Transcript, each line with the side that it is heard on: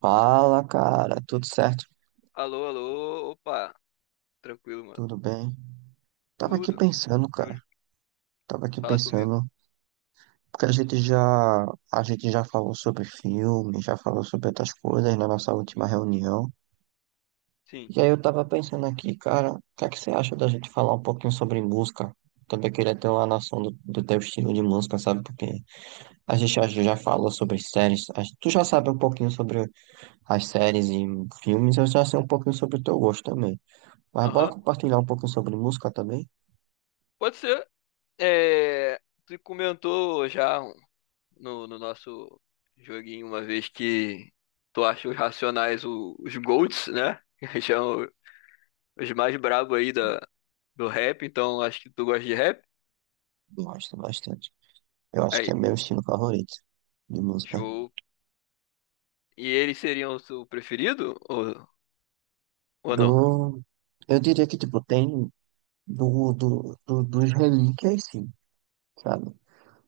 right: Fala, cara, tudo certo?
left: Alô, alô, opa, tranquilo, mano.
right: Tudo bem? Tava aqui
left: Tudo?
right: pensando, cara.
left: Júlio,
right: Tava aqui
left: fala comigo.
right: pensando, porque a gente já falou sobre filme, já falou sobre outras coisas na nossa última reunião.
left: Sim,
right: E aí eu tava pensando aqui, cara, o que é que você acha da gente falar um pouquinho sobre música? Também queria ter uma noção do teu estilo de música, sabe? Porque a gente já falou sobre séries. Tu já sabe um pouquinho sobre as séries e filmes, eu já sei um pouquinho sobre o teu gosto também. Mas bora
left: aham.
right: compartilhar um pouquinho sobre música também?
left: Pode ser. É, tu comentou já no nosso joguinho uma vez que tu acha os Racionais os GOATs, né? Que são os mais brabos aí do rap, então acho que tu gosta de rap.
right: Gosto bastante. Eu acho que é
left: Aí,
right: meu estilo favorito de música.
left: show. E eles seriam o seu preferido ou não?
right: Do... Eu diria que, tipo, tem dos relíquias, sim, sabe?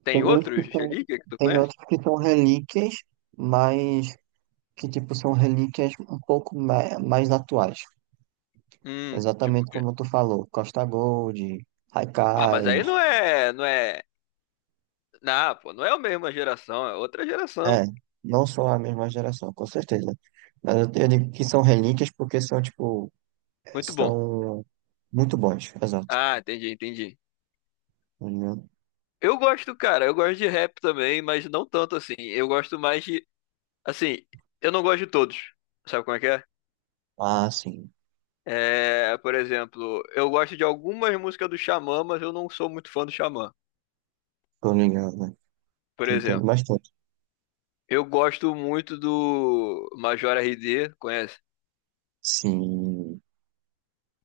left: Tem
right: Tem outros que
left: outros
right: são,
left: ali que tu
right: tem
left: conhece?
right: outros que são relíquias, mas que, tipo, são relíquias um pouco mais atuais.
left: Tipo o
right: Exatamente
left: quê?
right: como tu falou, Costa Gold,
left: Ah, mas aí
right: Haikais.
left: não é, não é. Não, pô, não é a mesma geração, é outra geração.
right: É, não são a mesma geração, com certeza. Mas eu digo que são relíquias porque
left: Muito bom.
right: são muito bons, exato.
left: Ah, entendi, entendi.
right: Tô ligado?
left: Eu gosto, cara, eu gosto de rap também, mas não tanto assim. Eu gosto mais de, assim, eu não gosto de todos. Sabe como é que é?
right: Ah, sim.
left: É, por exemplo, eu gosto de algumas músicas do Xamã, mas eu não sou muito fã do Xamã.
right: Tô ligado, né?
left: Por
right: Te entendo
left: exemplo,
right: bastante.
left: eu gosto muito do Major RD, conhece?
right: Sim.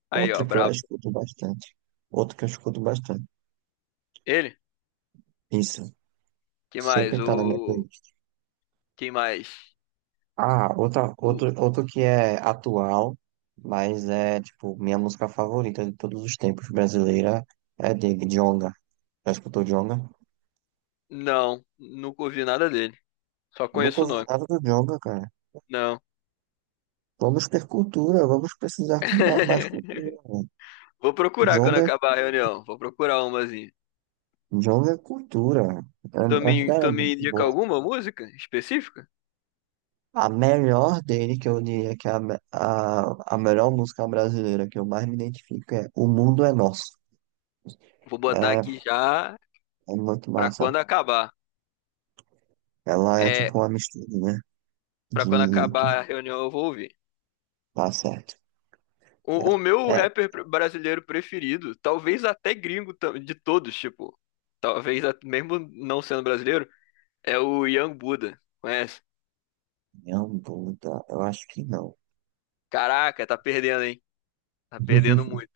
left: Aí, ó,
right: Outra que eu
left: brabo.
right: escuto bastante. Outra que eu escuto bastante.
left: Ele?
right: Isso.
left: Quem mais?
right: Sempre tá na minha
left: O
right: playlist.
left: quem mais?
right: Ah, outra,
left: O...
right: outro, outro que é atual, mas é, tipo, minha música favorita de todos os tempos brasileira é de Djonga. Já escutou Djonga?
left: Não, nunca ouvi nada dele. Só
right: Nunca
left: conheço o
right: ouvi
left: nome.
right: nada do Djonga, cara.
left: Não.
right: Vamos ter cultura, vamos precisar ter mais cultura, né?
left: Vou procurar quando
right: Djonga,
left: acabar a reunião. Vou procurar umazinha.
right: Djonga é cultura.
left: Tu me,
right: Sério,
left: tu
right: é
left: me
right: muito
left: indica
right: boa.
left: alguma música específica?
right: A melhor dele, que eu diria que é a melhor música brasileira que eu mais me identifico é O Mundo é Nosso.
left: Vou botar
right: É,
left: aqui já
right: é muito
left: pra quando
right: massa.
left: acabar.
right: Ela é
left: É,
right: tipo uma misturinha
left: pra
right: de
left: quando
right: que
left: acabar a reunião eu vou ouvir.
right: tá certo.
left: O meu
right: É, é
left: rapper brasileiro preferido, talvez até gringo de todos, tipo, talvez mesmo não sendo brasileiro, é o Young Buddha. Conhece?
right: minha bunda, eu acho que não.
left: Caraca, tá perdendo, hein? Tá perdendo muito.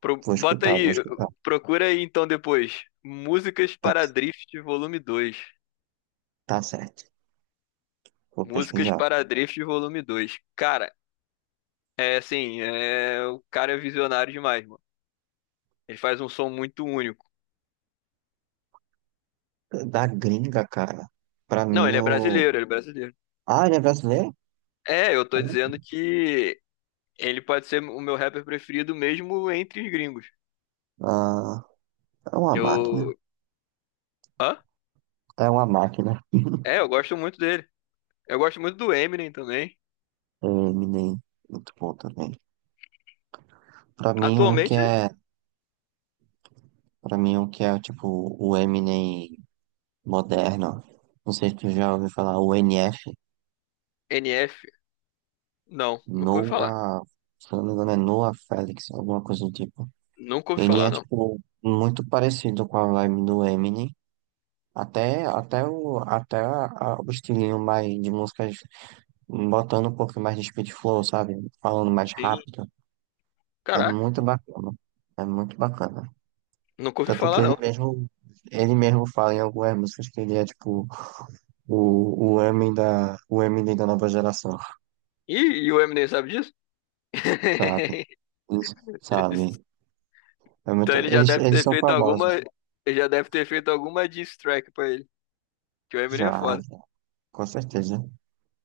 right: Vou
left: Bota
right: escutar, vou
left: aí,
right: escutar.
left: procura aí então depois. Músicas
right: Tá,
left: para Drift Volume dois.
right: tá certo. Vou pesquisar.
left: Cara, é assim, o cara é visionário demais, mano. Ele faz um som muito único.
right: Da gringa, cara. Pra
left: Não,
right: mim,
left: ele é
right: o.
left: brasileiro, ele é brasileiro.
right: Ah, ele é brasileiro?
left: É, eu tô dizendo que ele pode ser o meu rapper preferido mesmo entre os gringos.
right: Ah, é uma máquina.
left: Eu. Hã?
right: É uma máquina.
left: É, eu gosto muito dele. Eu gosto muito do Eminem também.
right: É, Eminem, muito bom também. Pra mim, um que
left: Atualmente,
right: é, pra mim, um que é tipo o Eminem moderno. Não sei se tu já ouviu falar, o NF,
left: NF. Não, nunca ouvi falar.
right: Noah, se eu não me engano, é Noah Felix, alguma coisa do tipo.
left: Nunca ouvi
right: Ele
left: falar,
right: é
left: não.
right: tipo muito parecido com a vibe do Eminem. Até, até, o, até a- O estilinho mais de músicas, botando um pouco mais de speed flow, sabe? Falando mais
left: E,
right: rápido. É
left: Caraca.
right: muito bacana. É muito bacana.
left: Nunca ouvi
right: Tanto que
left: falar, não.
right: ele mesmo fala em algumas músicas que ele é tipo O, o Eminem da nova geração,
left: Ih, e o Eminem sabe disso?
right: sabe? Eles, sabe? É
left: Então
right: muito,
left: ele já
right: eles,
left: deve
right: eles
left: ter
right: são
left: feito
right: famosos,
left: alguma. Ele já deve ter feito alguma diss track pra ele. Que o
right: já,
left: Eminem é foda.
right: já, com certeza.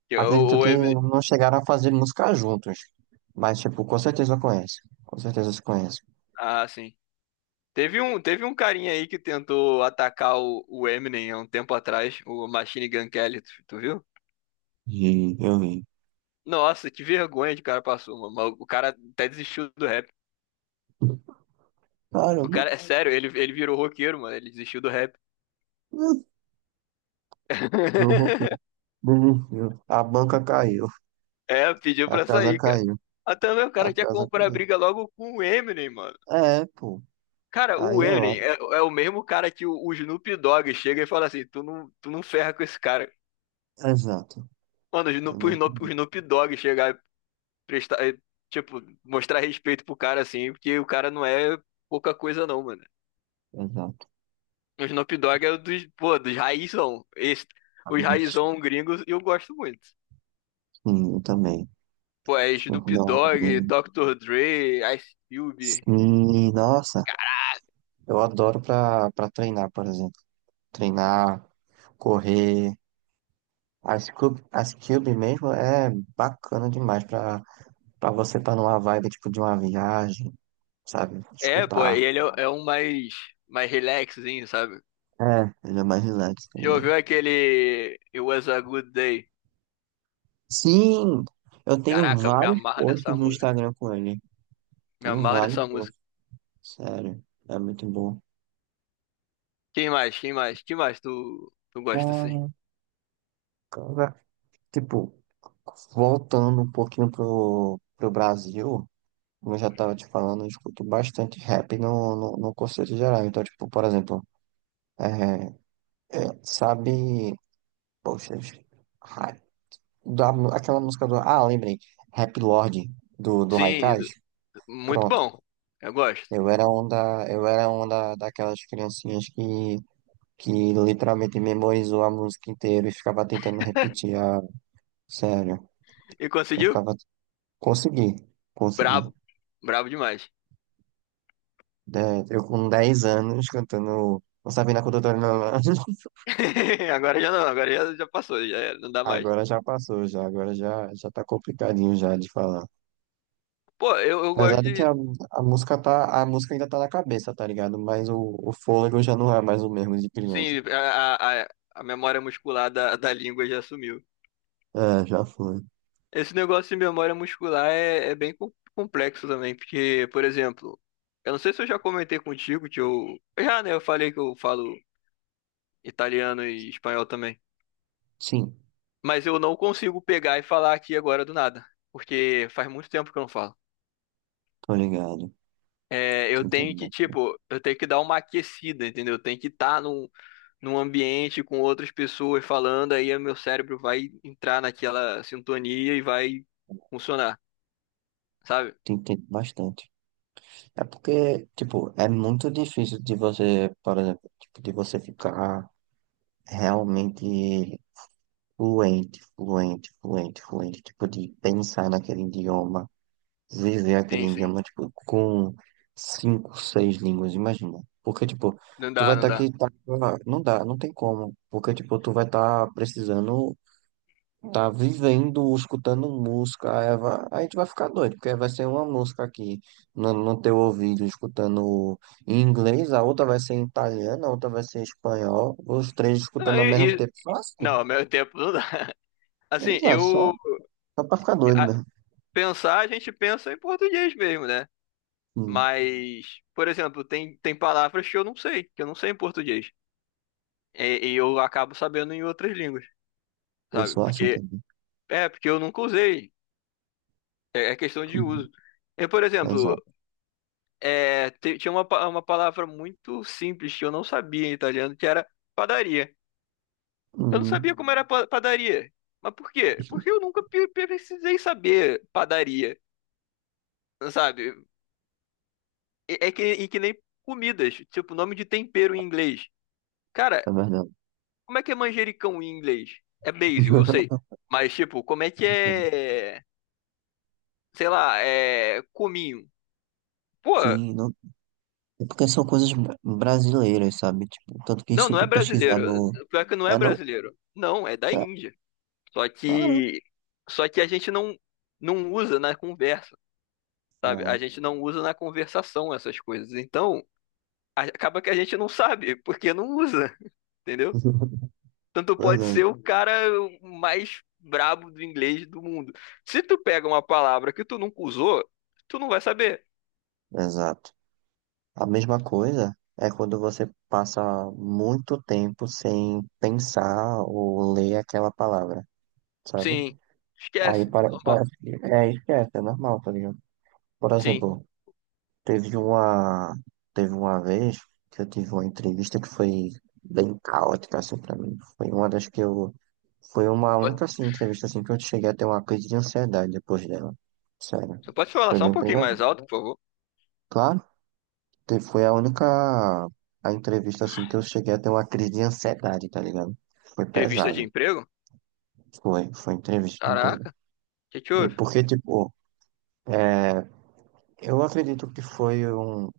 left: Que o,
right: Acredito
left: o
right: que
left: Eminem.
right: não chegaram a fazer música juntos, mas, tipo, com certeza eu conheço. Com certeza se conhece.
left: Ah, sim. Teve um carinha aí que tentou atacar o Eminem há um tempo atrás, o Machine Gun Kelly, tu viu?
right: E eu vi.
left: Nossa, que vergonha de cara passou, mano. Mas o cara até desistiu do rap. O
right: Caramba,
left: cara, é sério, ele virou roqueiro, mano. Ele desistiu do rap.
right: meu roupão desistiu. A banca caiu,
left: É, pediu
right: a
left: pra
right: casa
left: sair, cara.
right: caiu,
left: Ah, também o
right: a
left: cara quer
right: casa
left: comprar
right: caiu.
left: briga logo com o Eminem, mano.
right: É, pô,
left: Cara,
right: aí
left: o
right: é lá.
left: Eminem é o mesmo cara que o Snoop Dogg chega e fala assim: tu não ferra com esse cara.
right: Exato.
left: Mano, o
right: Eu
left: Snoop, o
right: não
left: Snoop o
right: acredito.
left: Snoop Dogg chegar e prestar, e, tipo, mostrar respeito pro cara assim, porque o cara não é pouca coisa, não, mano.
right: Exato.
left: O Snoop Dogg é o dos, pô, dos raizão. Os raizão gringos eu gosto muito.
right: Sim, eu também.
left: Pô, é Snoop
right: Dog.
left: Dogg, Dr. Dre, Ice Cube.
right: Sim, nossa, eu adoro pra treinar, por exemplo. Treinar, correr. As cube mesmo é bacana demais pra você estar numa vibe tipo de uma viagem, sabe?
left: É, pô, e
right: Escutar.
left: ele é um mais relaxzinho, sabe?
right: É, ele é mais relax, tá
left: Já
right: ligado?
left: ouviu aquele It Was a Good Day?
right: Sim, eu tenho
left: Caraca, me
right: vários
left: amarra nessa
right: posts no
left: música.
right: Instagram com ele.
left: Me
right: Tenho
left: amarra
right: vários
left: nessa
right: posts,
left: música.
right: sério. É muito bom.
left: Quem mais? Quem mais? Quem mais tu gosta assim?
right: Olha, cara, tipo, voltando um pouquinho pro Brasil. Como eu já estava te falando, eu escuto bastante rap no conceito geral. Então, tipo, por exemplo, é, sabe, poxa, ra- aquela música ah, lembrei, Rap Lord do
left: Sim,
right: Haikais?
left: muito
right: Pronto.
left: bom. Eu gosto.
right: Eu era um da, eu era um da, daquelas criancinhas que literalmente memorizou a música inteira e ficava tentando repetir. Ah, sério,
left: E
right: eu
left: conseguiu?
right: ficava, consegui, consegui.
left: Brabo. Brabo demais.
right: Eu com 10 anos cantando, não sabia na condutora, não.
left: Agora já não, agora já passou, já era, não dá mais.
right: Agora já passou, já tá complicadinho já de falar.
left: Pô, eu gosto
right: Apesar de que
left: de.
right: a música ainda tá na cabeça, tá ligado? Mas o fôlego já não é mais o mesmo de criança.
left: Sim, a, a a memória muscular da língua já sumiu.
right: É, já foi.
left: Esse negócio de memória muscular é bem complexo também, porque, por exemplo, eu não sei se eu já comentei contigo que eu. Já, né? Eu falei que eu falo italiano e espanhol também.
right: Sim,
left: Mas eu não consigo pegar e falar aqui agora do nada, porque faz muito tempo que eu não falo.
right: tô ligado.
left: É,
right: Te entendo,
left: tipo, eu tenho que dar uma aquecida, entendeu? Eu tenho que estar num ambiente com outras pessoas falando, aí o meu cérebro vai entrar naquela sintonia e vai funcionar, sabe?
right: te entendo bastante. É porque, tipo, é muito difícil de você, por exemplo, tipo, de você ficar realmente fluente, fluente, fluente, fluente, tipo, de pensar naquele idioma viver aquele
left: Sim, sim.
right: idioma, tipo, com cinco, seis línguas, imagina. Porque, tipo,
left: Não
right: tu
left: dá,
right: vai
left: não
right: estar
left: dá.
right: aqui, tá, não dá, não tem como. Porque, tipo, tu vai estar precisando, tá vivendo, escutando música, aí, aí tu vai ficar doido, porque vai ser uma música aqui no teu ouvido, escutando em inglês, a outra vai ser em italiano, a outra vai ser em espanhol, os três
left: Não,
right: escutando ao mesmo
left: E,
right: tempo, só assim.
left: Não, meu tempo não dá. Assim,
right: Exato, só, só pra ficar doido
left: a-
right: mesmo.
left: a gente pensa em português mesmo, né?
right: Hum,
left: Mas, por exemplo, tem palavras que eu não sei, que eu não sei em português. E eu acabo sabendo em outras línguas,
right: eu
left: sabe?
right: sou assim
left: Porque
right: também.
left: é porque eu nunca usei. É questão de
right: Hum,
left: uso. Eu, por exemplo,
right: Exato.
left: tinha uma palavra muito simples que eu não sabia em italiano, que era padaria. Eu não
right: Hum.
left: sabia como era padaria. Mas por quê? Porque eu nunca precisei saber padaria sabe? E que nem comidas, tipo, nome de tempero em inglês. Cara,
right: É verdade.
left: como é que é manjericão em inglês? É basil, eu sei. Mas, tipo, como é que é, sei lá, é cominho? Pô,
right: Sim, não. É porque são coisas brasileiras, sabe? Tipo, tanto que
left: não,
right: se
left: não é
right: tu pesquisar
left: brasileiro.
right: no.
left: Pior que não é
right: Ah, não?
left: brasileiro. Não, é da
right: Sé-
left: Índia. Só
right: Claro.
left: que, só que a gente não usa na conversa, sabe? A
right: É.
left: gente não usa na conversação essas coisas. Então, acaba que a gente não sabe, porque não usa, entendeu? Tanto pode
right: Verdade.
left: ser o cara mais brabo do inglês do mundo. Se tu pega uma palavra que tu nunca usou, tu não vai saber.
right: Exato. A mesma coisa é quando você passa muito tempo sem pensar ou ler aquela palavra, sabe?
left: Sim.
right: Aí
left: Esquece. Normal.
right: parece que é esquece, é normal, tá ligado? Por
left: Sim.
right: exemplo, Teve uma, teve uma vez que eu tive uma entrevista que foi bem caótica, assim, pra mim. Foi uma única,
left: Pode-
right: assim, entrevista, assim, que eu cheguei a ter uma crise de ansiedade depois dela. Sério.
left: Você pode falar
right: Foi
left: só um
right: bem
left: pouquinho
right: pesado.
left: mais alto, por favor?
right: Claro, foi a única, a entrevista, assim, que eu cheguei a ter uma crise de ansiedade, tá ligado? Foi
left: Entrevista
right: pesado.
left: de emprego?
right: Foi entrevista de emprego.
left: Caraca, o que que
right: E
left: houve?
right: porque, tipo, eu acredito que foi um,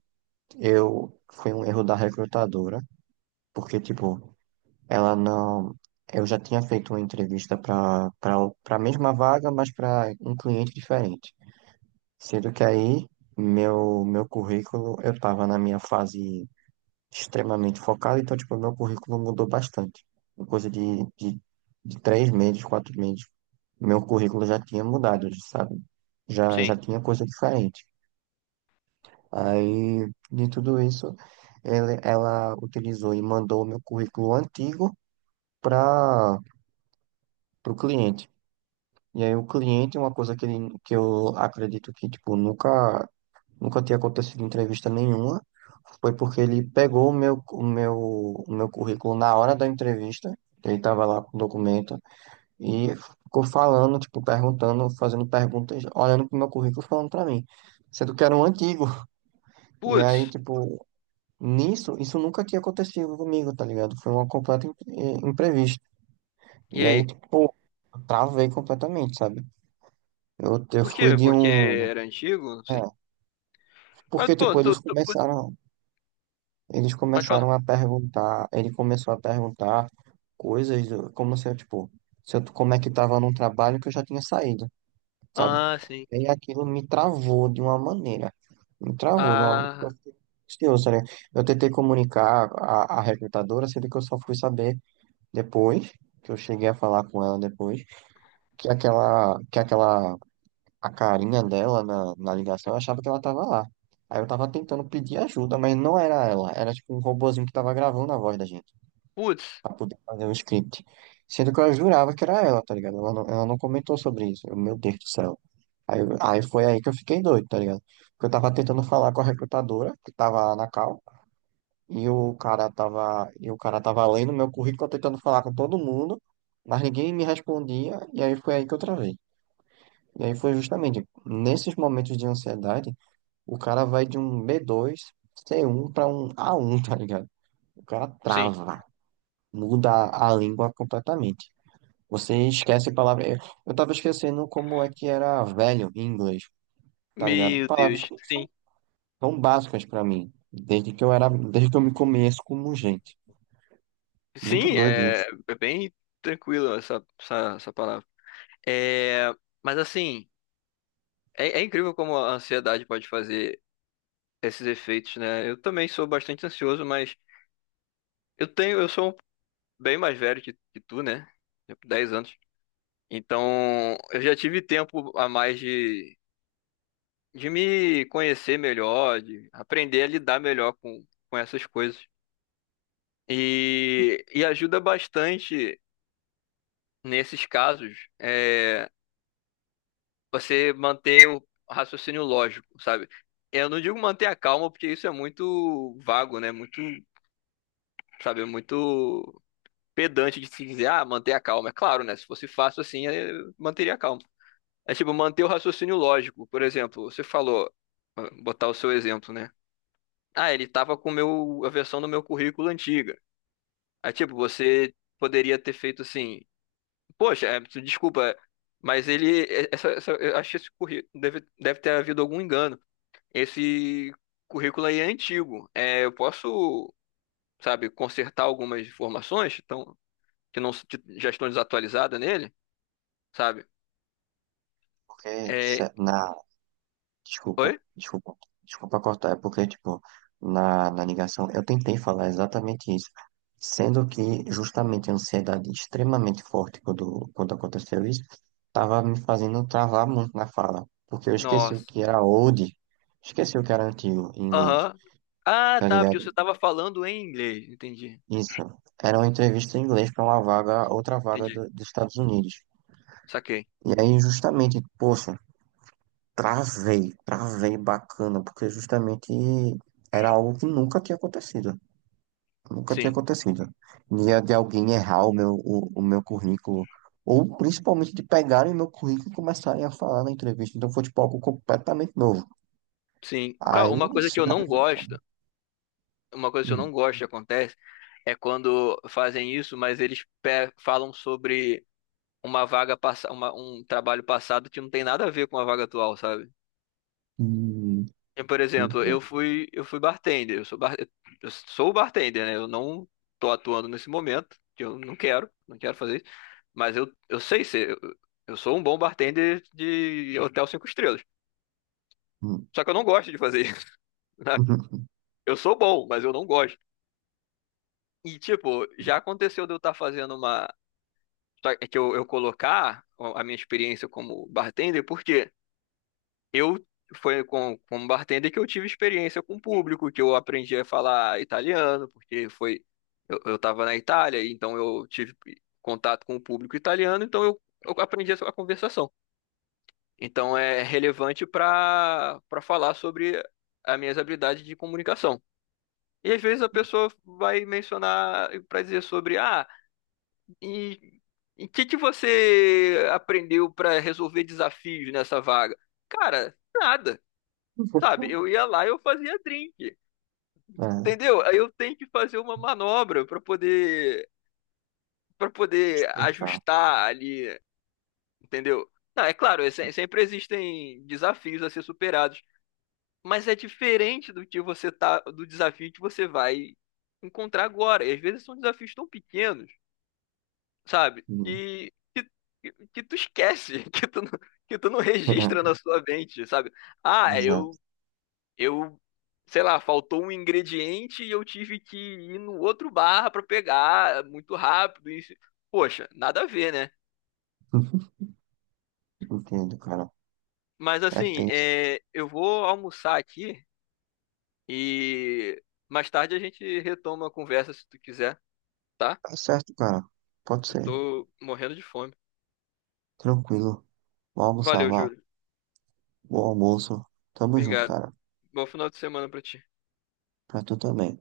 right: eu, foi um erro da recrutadora. Porque, tipo, ela não. Eu já tinha feito uma entrevista para a mesma vaga, mas para um cliente diferente. Sendo que aí, meu currículo, eu estava na minha fase extremamente focada, então, tipo, meu currículo mudou bastante. Em coisa de 3 meses, 4 meses, meu currículo já tinha mudado, sabe? Já
left: Sim.
right: tinha coisa diferente. Aí, de tudo isso, ela utilizou e mandou o meu currículo antigo para o cliente. E aí o cliente, uma coisa que eu acredito que, tipo, nunca, nunca tinha acontecido em entrevista nenhuma, foi porque ele pegou o meu currículo na hora da entrevista, ele estava lá com o documento, e ficou falando, tipo, perguntando, fazendo perguntas, olhando pro meu currículo, falando pra mim, sendo que era um antigo. E aí,
left: Putz,
right: tipo, isso nunca tinha acontecido comigo, tá ligado? Foi uma completa imprevista.
left: e
right: E aí,
left: aí?
right: tipo, eu travei completamente, sabe? Eu
left: Por
right: fui
left: quê?
right: de
left: Porque
right: um...
left: era antigo? Não
right: é,
left: sei. Mas,
right: Porque,
left: pô,
right: tipo,
left: pode falar.
right: ele começou a perguntar coisas do- como se eu, tipo, se eu, como é que tava num trabalho que eu já tinha saído, sabe?
left: Ah, sim.
right: E aquilo me travou de uma maneira, me travou de uma, porque eu
left: Ah,
right: fiquei ansioso, tá. Eu tentei comunicar a recrutadora, sendo que eu só fui saber depois, que eu cheguei a falar com ela depois, que aquela a carinha dela na ligação, eu achava que ela tava lá. Aí eu tava tentando pedir ajuda, mas não era ela. Era tipo um robozinho que tava gravando a voz da gente,
left: putz,
right: pra poder fazer o script. Sendo que eu jurava que era ela, tá ligado? Ela não comentou sobre isso. Meu Deus do céu. Aí, aí foi aí que eu fiquei doido, tá ligado? Porque eu tava tentando falar com a recrutadora, que tava lá na cal, e o cara tava lendo meu currículo, tentando falar com todo mundo, mas ninguém me respondia, e aí foi aí que eu travei. E aí foi justamente nesses momentos de ansiedade o cara vai de um B2, C1 pra um A1, tá ligado? O cara
left: sim.
right: trava, muda a língua completamente. Você esquece palavras. Eu tava esquecendo como é que era velho em inglês, tá ligado?
left: Meu Deus,
right: Palavras que
left: sim.
right: são tão básicas pra mim, desde que eu me conheço como gente. Muito
left: Sim,
right: doido
left: é,
right: isso.
left: é bem tranquilo essa palavra. É, mas assim, é incrível como a ansiedade pode fazer esses efeitos, né? Eu também sou bastante ansioso, mas eu tenho, eu sou um bem mais velho que tu, né? Tipo, 10 anos. Então, eu já tive tempo a mais de me conhecer melhor, de aprender a lidar melhor com essas coisas. E ajuda bastante nesses casos. Você manter o raciocínio lógico, sabe? Eu não digo manter a calma, porque isso é muito vago, né? Muito, sabe, muito pedante de se dizer, ah, manter a calma. É claro, né? Se fosse fácil assim, eu manteria a calma. É tipo, manter o raciocínio lógico. Por exemplo, você falou, botar o seu exemplo, né? Ah, ele tava com o meu, a versão do meu currículo antiga. Aí, tipo, você poderia ter feito assim, poxa, desculpa, mas ele, eu acho que esse currículo deve ter havido algum engano. Esse currículo aí é antigo. É, eu posso, sabe, consertar algumas informações que, que não que já estão desatualizadas nele, sabe?
right: Porque de
left: É,
right: cer- na Desculpa,
left: oi?
right: desculpa, desculpa cortar, é porque, tipo, na ligação eu tentei falar exatamente isso, sendo que justamente a ansiedade extremamente forte quando aconteceu isso, tava me fazendo travar muito na fala, porque eu esqueci o
left: Nossa.
right: que era old, esqueci o que era antigo em inglês,
left: Aham. Ah,
right: tá
left: tá, porque
right: ligado?
left: você estava falando em inglês. Entendi.
right: Isso, era uma entrevista em inglês para uma vaga, outra vaga
left: Entendi.
right: dos Estados Unidos.
left: Saquei.
right: E aí, justamente, poxa, travei, travei bacana, porque justamente era algo que nunca tinha acontecido. Nunca tinha
left: Sim.
right: acontecido. Dia de alguém errar o meu, o meu currículo, ou principalmente de pegarem meu currículo e começarem a falar na entrevista. Então foi tipo algo completamente novo.
left: Sim.
right: Aí,
left: Uma coisa que
right: isso
left: eu
right: já
left: não
right: já só.
left: gosto, uma coisa que eu
right: Hum,
left: não gosto que acontece é quando fazem isso, mas eles falam sobre um trabalho passado que não tem nada a ver com a vaga atual, sabe?
right: hum,
left: Eu, por exemplo,
right: hum,
left: eu fui bartender, eu sou bartender, né? Eu não tô atuando nesse momento, que eu não quero, não quero fazer isso, mas eu sei ser, eu, sou um bom bartender de hotel cinco estrelas.
right: hum.
left: Só que eu não gosto de fazer isso, né? Eu sou bom, mas eu não gosto. E, tipo, já aconteceu de eu estar fazendo uma. Só que eu colocar a minha experiência como bartender, porque Eu foi como bartender que eu tive experiência com o público, que eu aprendi a falar italiano, porque eu estava na Itália, então eu tive contato com o público italiano, então eu aprendi a conversação. Então é relevante para falar sobre as minhas habilidades de comunicação. E às vezes a pessoa vai mencionar para dizer sobre ah, e e o que que você aprendeu para resolver desafios nessa vaga? Cara, nada. Sabe, eu ia lá e eu fazia drink,
right: É,
left: entendeu? Aí eu tenho que fazer uma manobra para poder
right: explicar.
left: ajustar ali, entendeu? Não, é claro, sempre existem desafios a ser superados, mas é diferente do que você tá do desafio que você vai encontrar agora. E às vezes são desafios tão pequenos, sabe?
right: Hum.
left: Que tu esquece, que tu não registra na sua mente, sabe? Ah,
right: Exato.
left: eu, sei lá, faltou um ingrediente e eu tive que ir no outro bar pra pegar muito rápido. E, poxa, nada a ver, né?
right: Entendo, cara.
left: Mas
right: É
left: assim,
right: tenso.
left: é, eu vou almoçar aqui e mais tarde a gente retoma a conversa se tu quiser, tá?
right: Tá certo, cara. Pode
left: Eu
right: ser.
left: tô morrendo de fome.
right: Tranquilo. Vou almoçar,
left: Valeu,
right: vá.
left: Júlio.
right: Bom almoço. Tamo junto,
left: Obrigado.
right: cara.
left: Bom final de semana pra ti.
right: Pra tu também.